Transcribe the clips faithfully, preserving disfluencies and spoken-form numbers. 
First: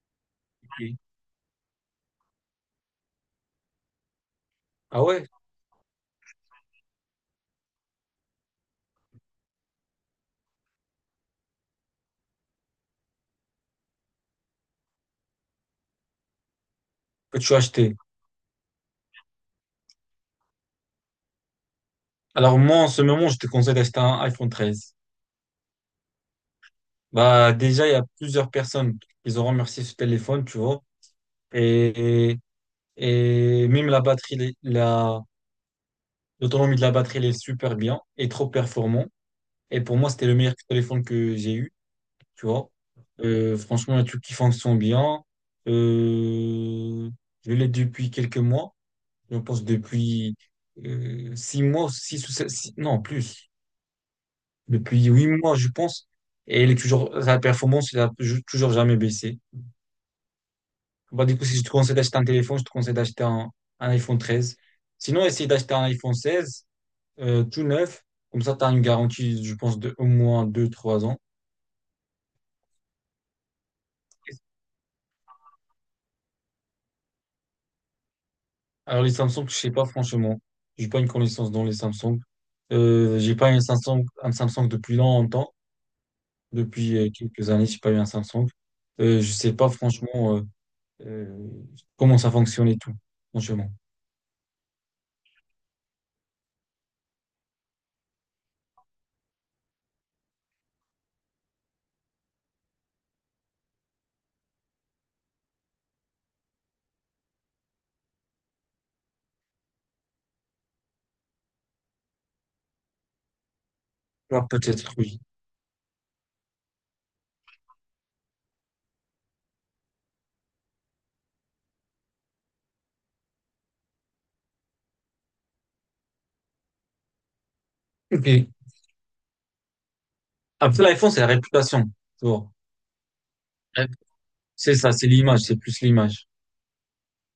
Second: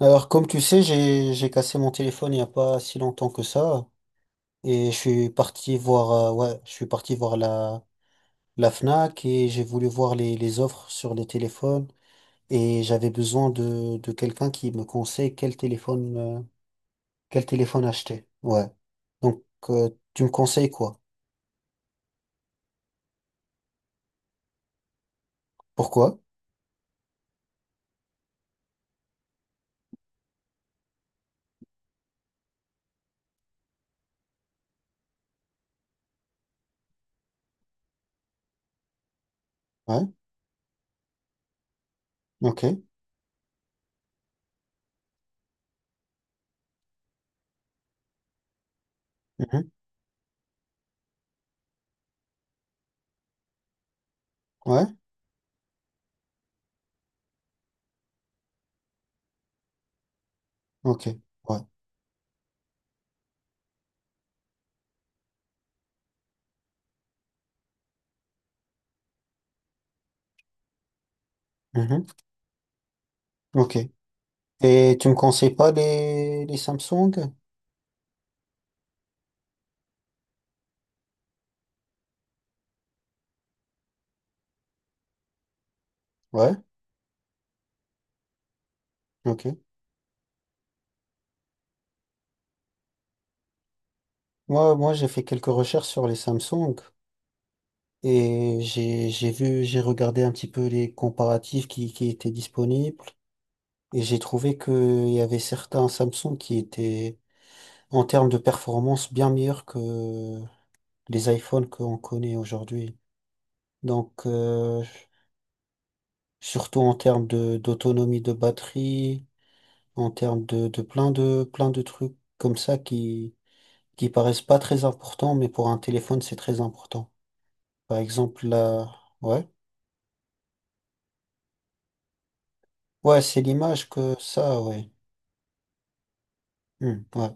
Alors, comme tu sais, Oui. j'ai j'ai cassé mon téléphone il n'y a pas si longtemps que ça, et je Ah ouais, suis parti voir, euh, ouais, je suis parti voir la la Fnac et j'ai voulu voir les les offres sur les téléphones et j'avais besoin de de quelqu'un qui me conseille quel téléphone euh, que quel tu as téléphone acheté. acheter. Ouais. Donc, euh, tu me conseilles quoi? Alors moi, en ce moment, je te conseille d'acheter un iPhone treize. Pourquoi? Bah déjà, il y a plusieurs personnes qui ont remercié ce téléphone, tu vois. Et, et et même la batterie, elle la, l'autonomie de la batterie, elle est super bien et trop performant. Et pour Ouais. moi, c'était le meilleur téléphone que j'ai eu, tu Ok. vois. Euh, franchement, il y a des trucs qui fonctionnent bien. Euh, je l'ai depuis quelques mois. Je pense Mhm. depuis euh, six mois, six ou sept, six- non, plus. Ouais. Depuis huit mois, je pense. Et elle est toujours, sa performance, elle a ju- toujours jamais baissé. Ok. Bah, du coup, si Ouais. je te conseille d'acheter un téléphone, je te conseille d'acheter un, un iPhone treize. Sinon, essaye d'acheter un iPhone seize, euh, tout neuf. Comme ça, tu as une garantie, je pense, de au moins deux trois ans. Mhm. Ok. Et tu me conseilles pas les les Samsung? Alors, les Samsung, je sais pas, franchement. J'ai pas une connaissance dans les Samsung. Euh, j'ai pas eu un Samsung, un Samsung depuis longtemps. Ouais. Depuis euh, quelques années, j'ai pas eu un Samsung. Euh, je Ok. sais pas, franchement, euh, euh, comment ça fonctionne et tout, franchement. Moi, moi, j'ai fait quelques recherches sur les Samsung et j'ai, j'ai vu, j'ai regardé un petit peu les comparatifs qui, qui étaient disponibles et j'ai trouvé qu'il y avait certains Samsung qui étaient, en termes de performance, bien meilleurs que les iPhones qu'on connaît aujourd'hui. Donc, Ah, euh, peut-être, oui. surtout en termes de, d'autonomie de batterie, en termes de, de plein de, plein de trucs comme ça qui, qui paraissent pas très importants, mais pour un téléphone, c'est très important. Par exemple, Ok. la, ouais. Après, l'iPhone, c'est la réputation, tu vois. Ouais, c'est Ouais. l'image que ça, C'est ouais. ça, c'est l'image, c'est plus l'image. Hmm, ouais.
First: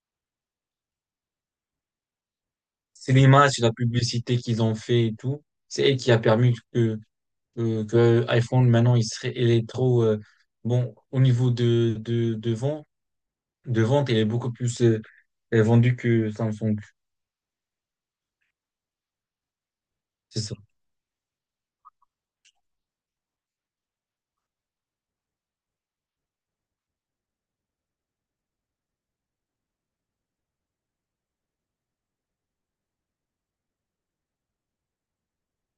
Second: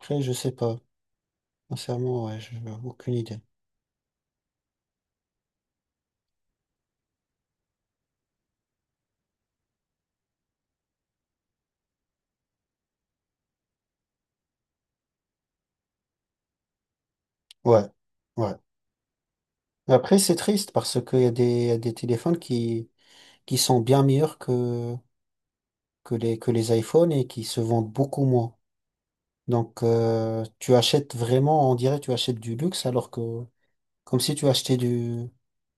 Après, je sais pas. Sincèrement, ouais, j'ai C'est aucune idée. l'image, c'est la publicité qu'ils ont fait et tout. C'est elle qui a permis que, que, que iPhone, maintenant, il serait, il est trop, euh, bon, au niveau de, de, de vente, de vente, il est beaucoup plus euh, euh, vendu que Samsung. Ouais, ouais. Mais après, c'est C'est ça. triste parce qu'il y a des, y a des téléphones qui, qui sont bien meilleurs que, que les, que les iPhones et qui se vendent beaucoup moins. Donc, euh, tu achètes vraiment, on dirait, tu achètes du luxe alors que, comme si tu achetais du,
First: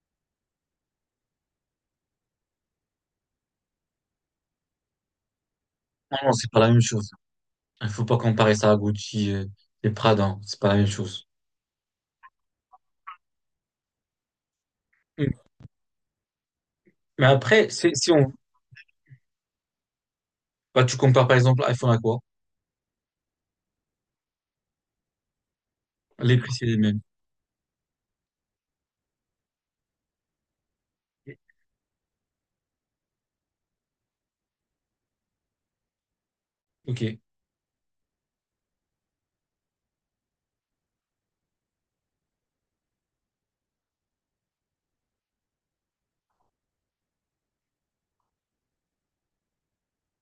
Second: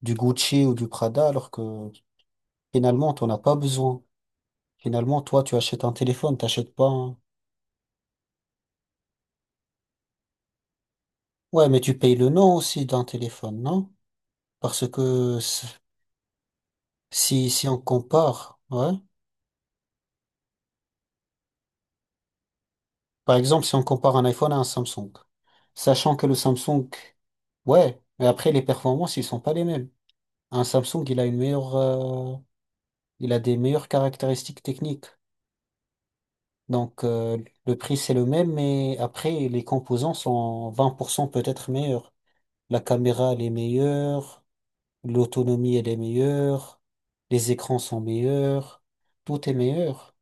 du Gucci ou du Prada alors que finalement, t'en as pas besoin. Finalement, toi, tu achètes un Non, non, téléphone, c'est pas la t'achètes même pas chose. un... Il faut pas comparer ça à Gucci, euh, et Prada, hein. C'est pas la même chose. Ouais, mais tu payes le nom aussi d'un téléphone, non? Parce Mm. que s- Mais si, si après, on c'est- si on, compare, ouais, bah, tu compares par exemple iPhone à quoi? par exemple, si on compare un iPhone à un Samsung, sachant que le Les prix, c'est les Samsung, mêmes. ouais, mais après les performances, ils sont pas les mêmes. Un Samsung, il a une meilleure, euh, il a des meilleures caractéristiques techniques. Ok. Donc, euh, le prix, c'est le même, mais après, les composants sont vingt pour cent peut-être meilleurs. La caméra, elle est meilleure, l'autonomie, elle est meilleure, les écrans sont meilleurs, tout est meilleur.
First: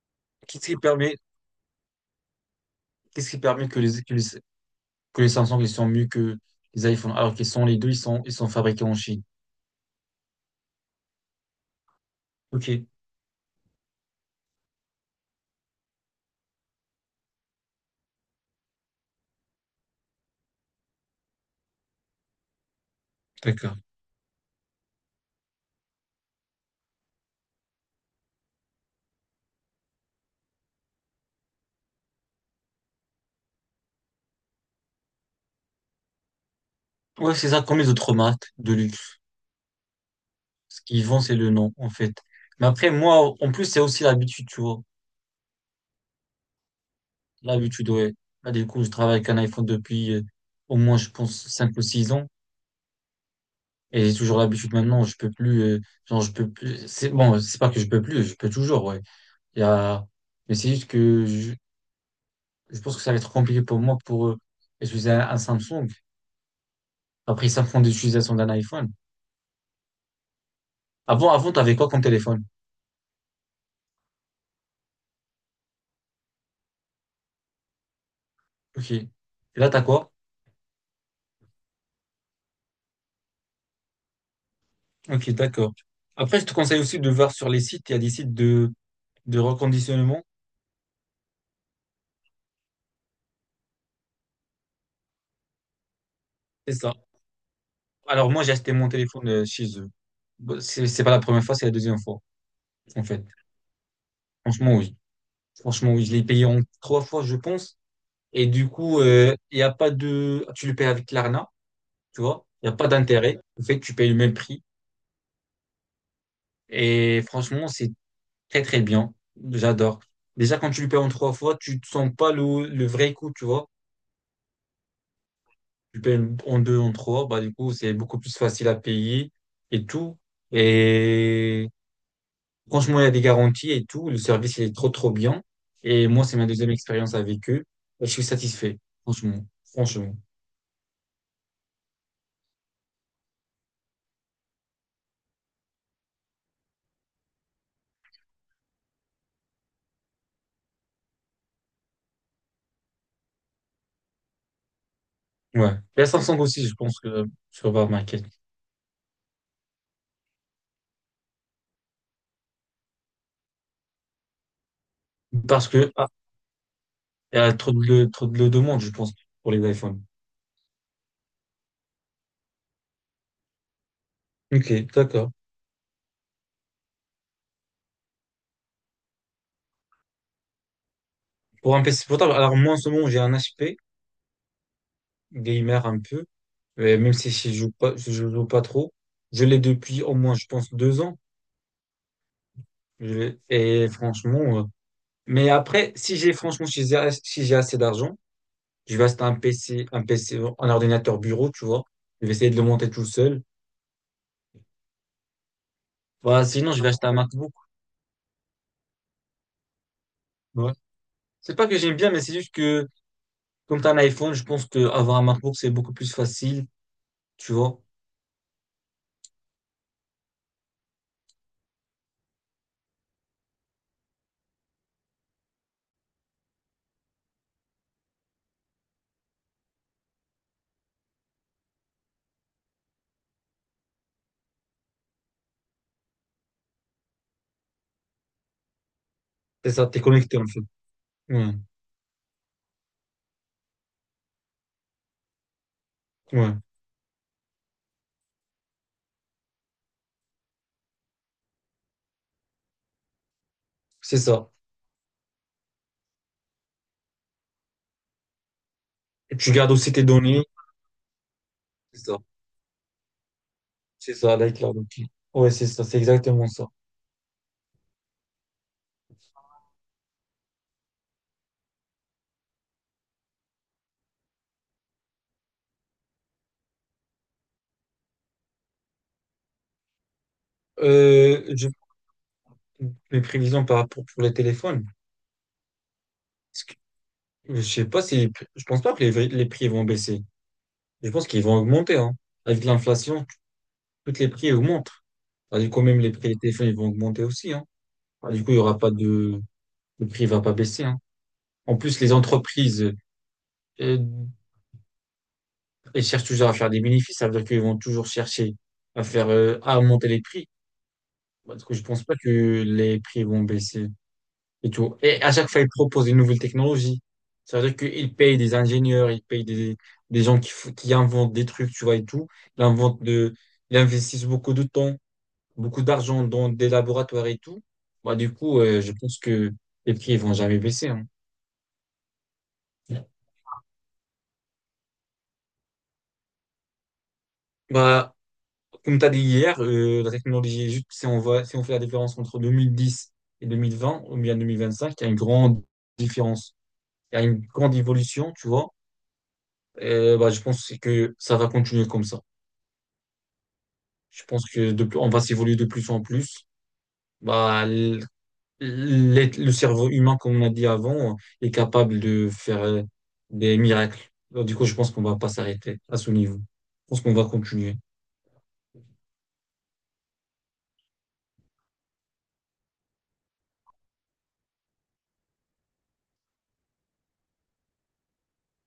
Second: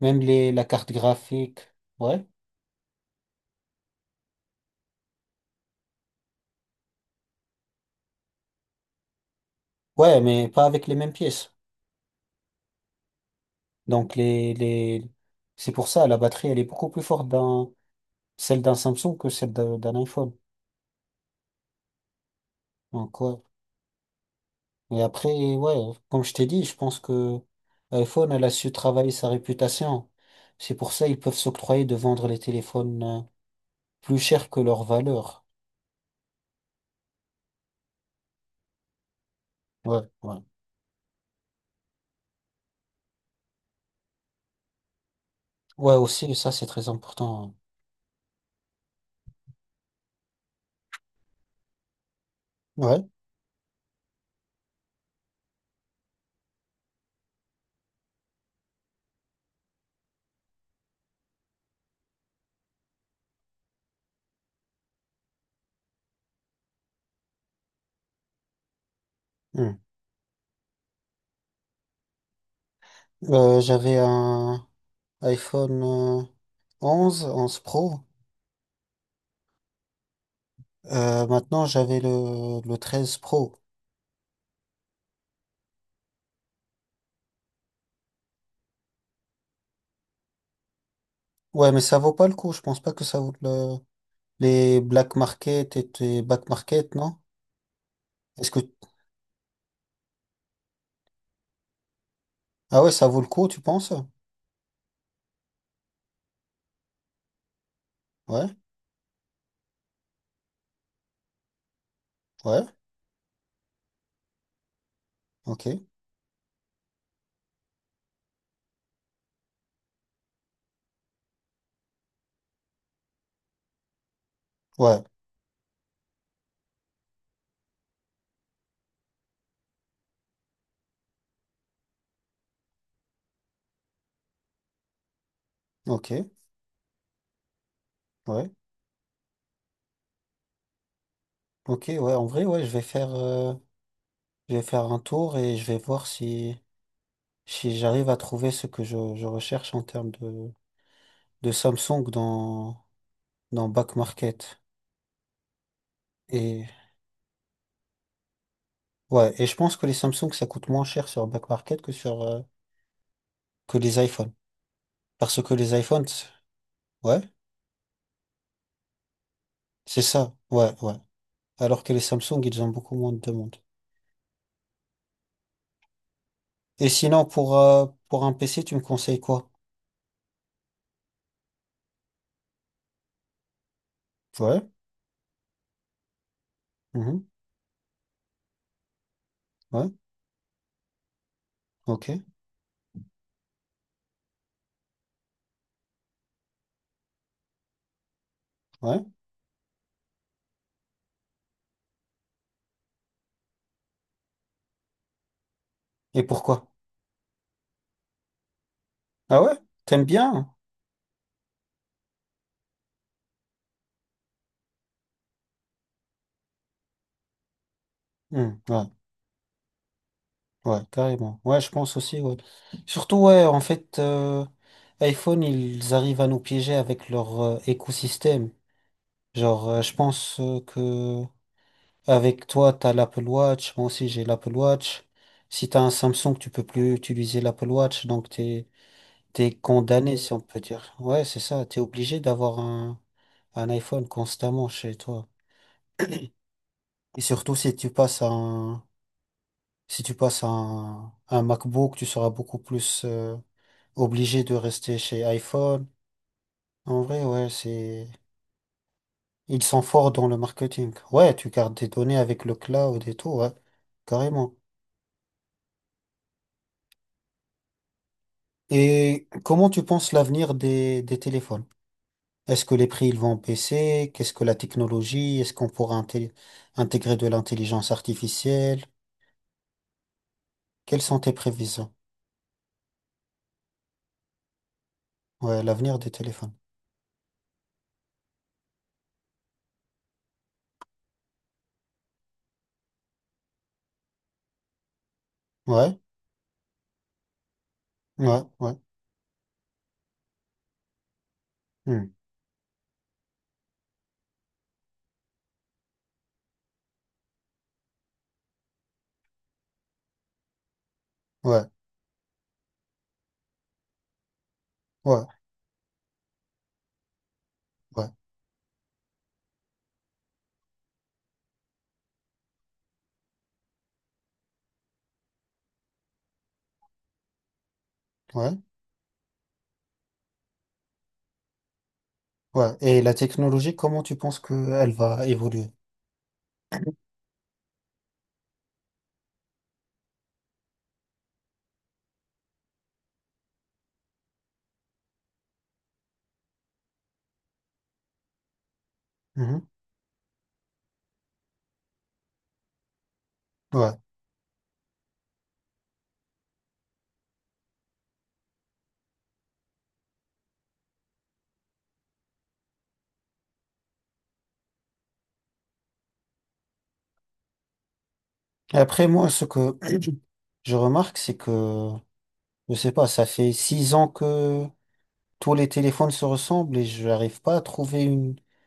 Même les, la Qu'est-ce qui carte permet, graphique. Ouais. qu'est-ce qui permet que les, que les, que les Samsung ils sont mieux que les iPhones alors qu'ils sont les deux, ils sont, ils sont fabriqués en Chine. Ouais, mais pas avec les mêmes pièces. Ok, Donc les, les... c'est pour ça, la batterie, elle est beaucoup plus forte dans celle d'un Samsung que celle d'un d'un iPhone. Donc ouais. d'accord. Et après, ouais, comme je t'ai dit, je pense que iPhone, elle a su travailler sa réputation. C'est pour ça ils peuvent s'octroyer de vendre les téléphones euh, plus chers que leur valeur. Ouais, c'est ça, comme les autres marques de luxe. Ouais, ouais. Ce qu'ils vendent, c'est le nom, en fait. Mais après, moi, en plus, c'est aussi l'habitude, tu vois. Ouais, aussi, ça, c'est très important. L'habitude, ouais. Là, du coup, je travaille avec un iPhone depuis euh, au moins, je pense, cinq ou six ans. Ouais. Et j'ai toujours l'habitude maintenant, je peux plus, euh, genre, je peux plus, c'est bon, c'est pas que je peux plus, je peux toujours, ouais. Il y a, mais c'est juste que je, je pense que ça va être compliqué pour moi pour euh, utiliser un, un Samsung. Après, ça prend l'utilisation d'un iPhone. Hmm. Avant, avant, t'avais quoi comme téléphone? Euh, j'avais un... iPhone euh, onze 11 Pro. Ok. Et là, t'as quoi? Euh, maintenant, j'avais le, le treize Pro. Ok, d'accord. Après, je te conseille aussi de voir sur les sites. Il y a des sites de, de reconditionnement. Ouais, mais ça vaut pas le coup. Je pense pas que ça vaut le, les Black Market et les Back C'est Market, ça. non? Alors, moi, Est-ce j'ai que, acheté mon téléphone euh, chez eux. Bon, C'est, c'est pas la première fois, c'est la deuxième fois, ah ouais, en ça vaut fait. le coup, tu penses? Franchement, oui. Franchement, oui. Je l'ai payé en trois fois, je pense. Et Ouais, du coup, euh, il y a pas de, tu le payes avec l'Arna, tu vois. ouais, Il n'y a pas d'intérêt. En fait, tu payes le même prix. ok, Et franchement, c'est très, très bien. J'adore. Déjà, quand tu lui payes en trois fois, tu ne sens pas le, le vrai coût, tu vois. ouais, Tu payes en deux, en trois, bah, du coup, c'est beaucoup plus facile à payer et tout. Et franchement, il y a des garanties et tout. Le service, il est trop, trop bien. Et ok, moi, c'est ma deuxième expérience avec eux. Et je suis ouais, satisfait, franchement. Franchement. ok, ouais, en vrai, ouais, je vais faire, euh, je vais faire un tour et je vais voir si, si j'arrive à trouver ce que je, je recherche en termes de, de Samsung dans, dans Back Market. Ouais. Et à Samsung aussi, Et, je pense que sur Market. ouais, et je pense que les Samsung, ça coûte moins cher sur Back Market que sur euh, que les iPhones. Parce que Parce les que, iPhones, ah, c'est- ouais, il y a trop de, trop de demande, je pense, pour les c'est iPhones. ça, ouais, ouais. Alors que les Samsung, ils ont beaucoup moins de demandes. Ok, d'accord. Et sinon, pour, euh, pour un P C, tu me conseilles quoi? Pour un P C portable, alors moi, en ce moment, j'ai un H P, Ouais, gamer un peu. Euh, même mhm, si je joue pas, je joue pas trop. Je l'ai ouais, depuis au moins, je pense, deux ans. ok, Je l'ai- et franchement, euh, mais après, si j'ai franchement, si j'ai si j'ai assez d'argent, je vais ouais. acheter un P C, un P C, un ordinateur bureau, tu vois. Je vais essayer de le monter tout seul. Et Voilà, pourquoi? sinon, je vais acheter un MacBook. Ah ouais? T'aimes bien? Ouais. C'est pas que j'aime bien, mais c'est juste que, comme t'as un iPhone, je pense que avoir un MacBook, c'est beaucoup plus facile, tu vois. Hmm, ouais, ouais, carrément. Ouais, je pense aussi, ouais. Surtout, ouais, en fait, euh, iPhone, ils arrivent à nous piéger avec leur euh, écosystème. Genre, euh, je pense euh, que avec toi, t'as l'Apple Watch. Moi aussi, j'ai l'Apple Watch. Si t'as un Samsung, tu peux plus utiliser l'Apple Watch. Donc, t'es, t'es C'est ça, t'es condamné, si connecté on en peut fait. dire. Ouais, c'est Ouais, ça. T'es obligé d'avoir un, un iPhone constamment chez toi. ouais, Et surtout, si tu passes à un, si tu passes à un, un MacBook, tu seras beaucoup plus, euh, c'est obligé ça. de rester chez iPhone. En vrai, ouais, c'est, Et tu ils gardes sont aussi tes forts dans le données. marketing. Ouais, tu gardes des C'est données ça, avec le cloud et tout, ouais. c'est ça, Carrément. l'iCloud. Ok. Ouais, c'est ça, c'est exactement ça. Et comment tu penses l'avenir des, des téléphones? Est-ce que les prix ils vont baisser? Qu'est-ce que la technologie? Est-ce qu'on pourra inté- intégrer de l'intelligence artificielle? Quelles sont tes Euh, je- prévisions? mes prévisions par rapport pour les téléphones. Ouais, l'avenir des téléphones. Parce que je sais pas si, je pense pas que les, les prix vont baisser. Je pense qu'ils vont augmenter, hein, avec l'inflation. Toutes les prix augmentent. Bah, du coup, Ouais, même les prix des téléphones, ils vont augmenter aussi, hein. Bah, ouais, du coup, il y ouais, aura pas de, le prix va pas baisser, hein. En plus, hmm, les entreprises, euh, elles cherchent toujours à faire des bénéfices. Ça veut dire qu'ils vont toujours chercher à faire, euh, à monter les prix. Bah, du ouais, coup, je pense pas que les prix vont baisser et tout. Et ouais, à chaque fois, ils proposent une nouvelle technologie. Ça veut dire ouais, qu'ils payent des ingénieurs, ils payent des, des gens qui, f- qui inventent des trucs, tu vois, et tout. Ils inventent de, ils investissent beaucoup de temps, beaucoup d'argent dans des laboratoires et tout. Bah, du ouais, coup, euh, je pense que les prix ils vont jamais baisser, hein. ouais. Et la technologie, comment tu penses qu'elle va évoluer? Bah, comme tu as dit hier, euh, la technologie, juste si on voit, si on fait la différence entre deux mille dix et deux mille vingt, ou bien deux mille vingt-cinq, il y a une grande différence. Il y a une grande évolution, tu vois. Mhm, Euh, bah, je pense que ça va continuer comme ça. ouais. Je pense que de plus- on va s'évoluer de plus en plus. Bah, l- l'être- le cerveau humain, comme on a dit avant, est capable de faire euh, des miracles. Alors, du coup, je pense qu'on va pas s'arrêter à ce niveau. Je pense qu'on va continuer. Et après, moi, ce que je remarque, c'est que, je sais pas, ça fait six ans que tous les téléphones se ressemblent et je n'arrive pas à trouver une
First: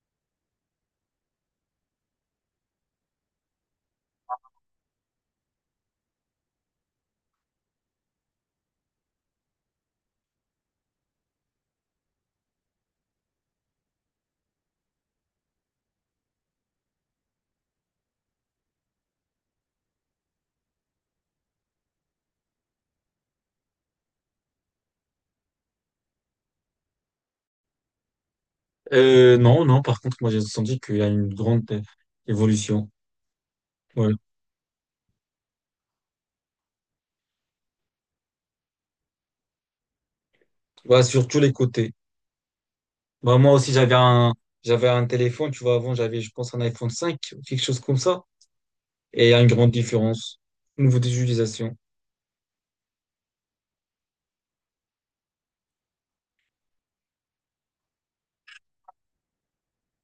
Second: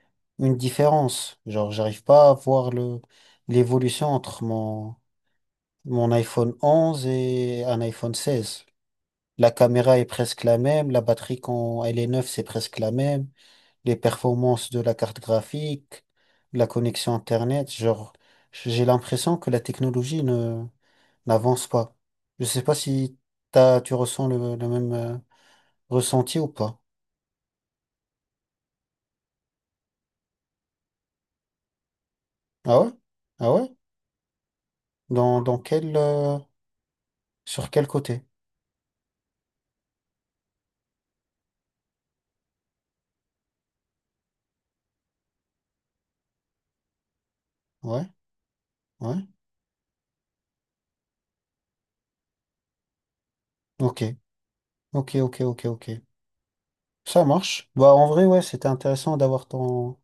différence. Genre, j'arrive pas à voir le, l'évolution entre mon, mon iPhone onze et un iPhone seize. La caméra est presque la même, la batterie quand elle est neuve, c'est presque la même, les performances de la carte graphique, la connexion Internet, genre, j'ai l'impression que la technologie ne, n'avance pas. Je sais pas si t'as, tu ressens le, le même euh, ressenti ou pas. Euh, non, non, par contre, moi, j'ai senti qu'il y a une grande euh, Ah évolution. ouais? Ah ouais? Ouais. Dans, dans quel, euh, sur quel côté? Voilà, sur tous les côtés. Bah, moi aussi, j'avais un, j'avais un téléphone, tu vois, avant, j'avais, je pense, un iPhone cinq, quelque chose comme Ouais, ça. ouais. Et il y a une grande différence au niveau des utilisations. Ok, ok, ok, ok, ok. Ça marche. Bah, en vrai, ouais, c'était intéressant d'avoir ton,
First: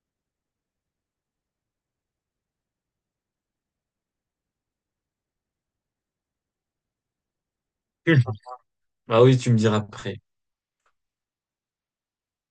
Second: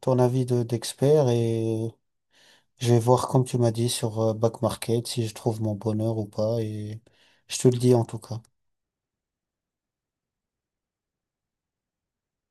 ton avis de, d'expert et je vais voir, comme tu m'as dit, sur euh, Back Market si je trouve mon bonheur ou pas et je te le dis en tout cas. Bah oui, tu me diras après.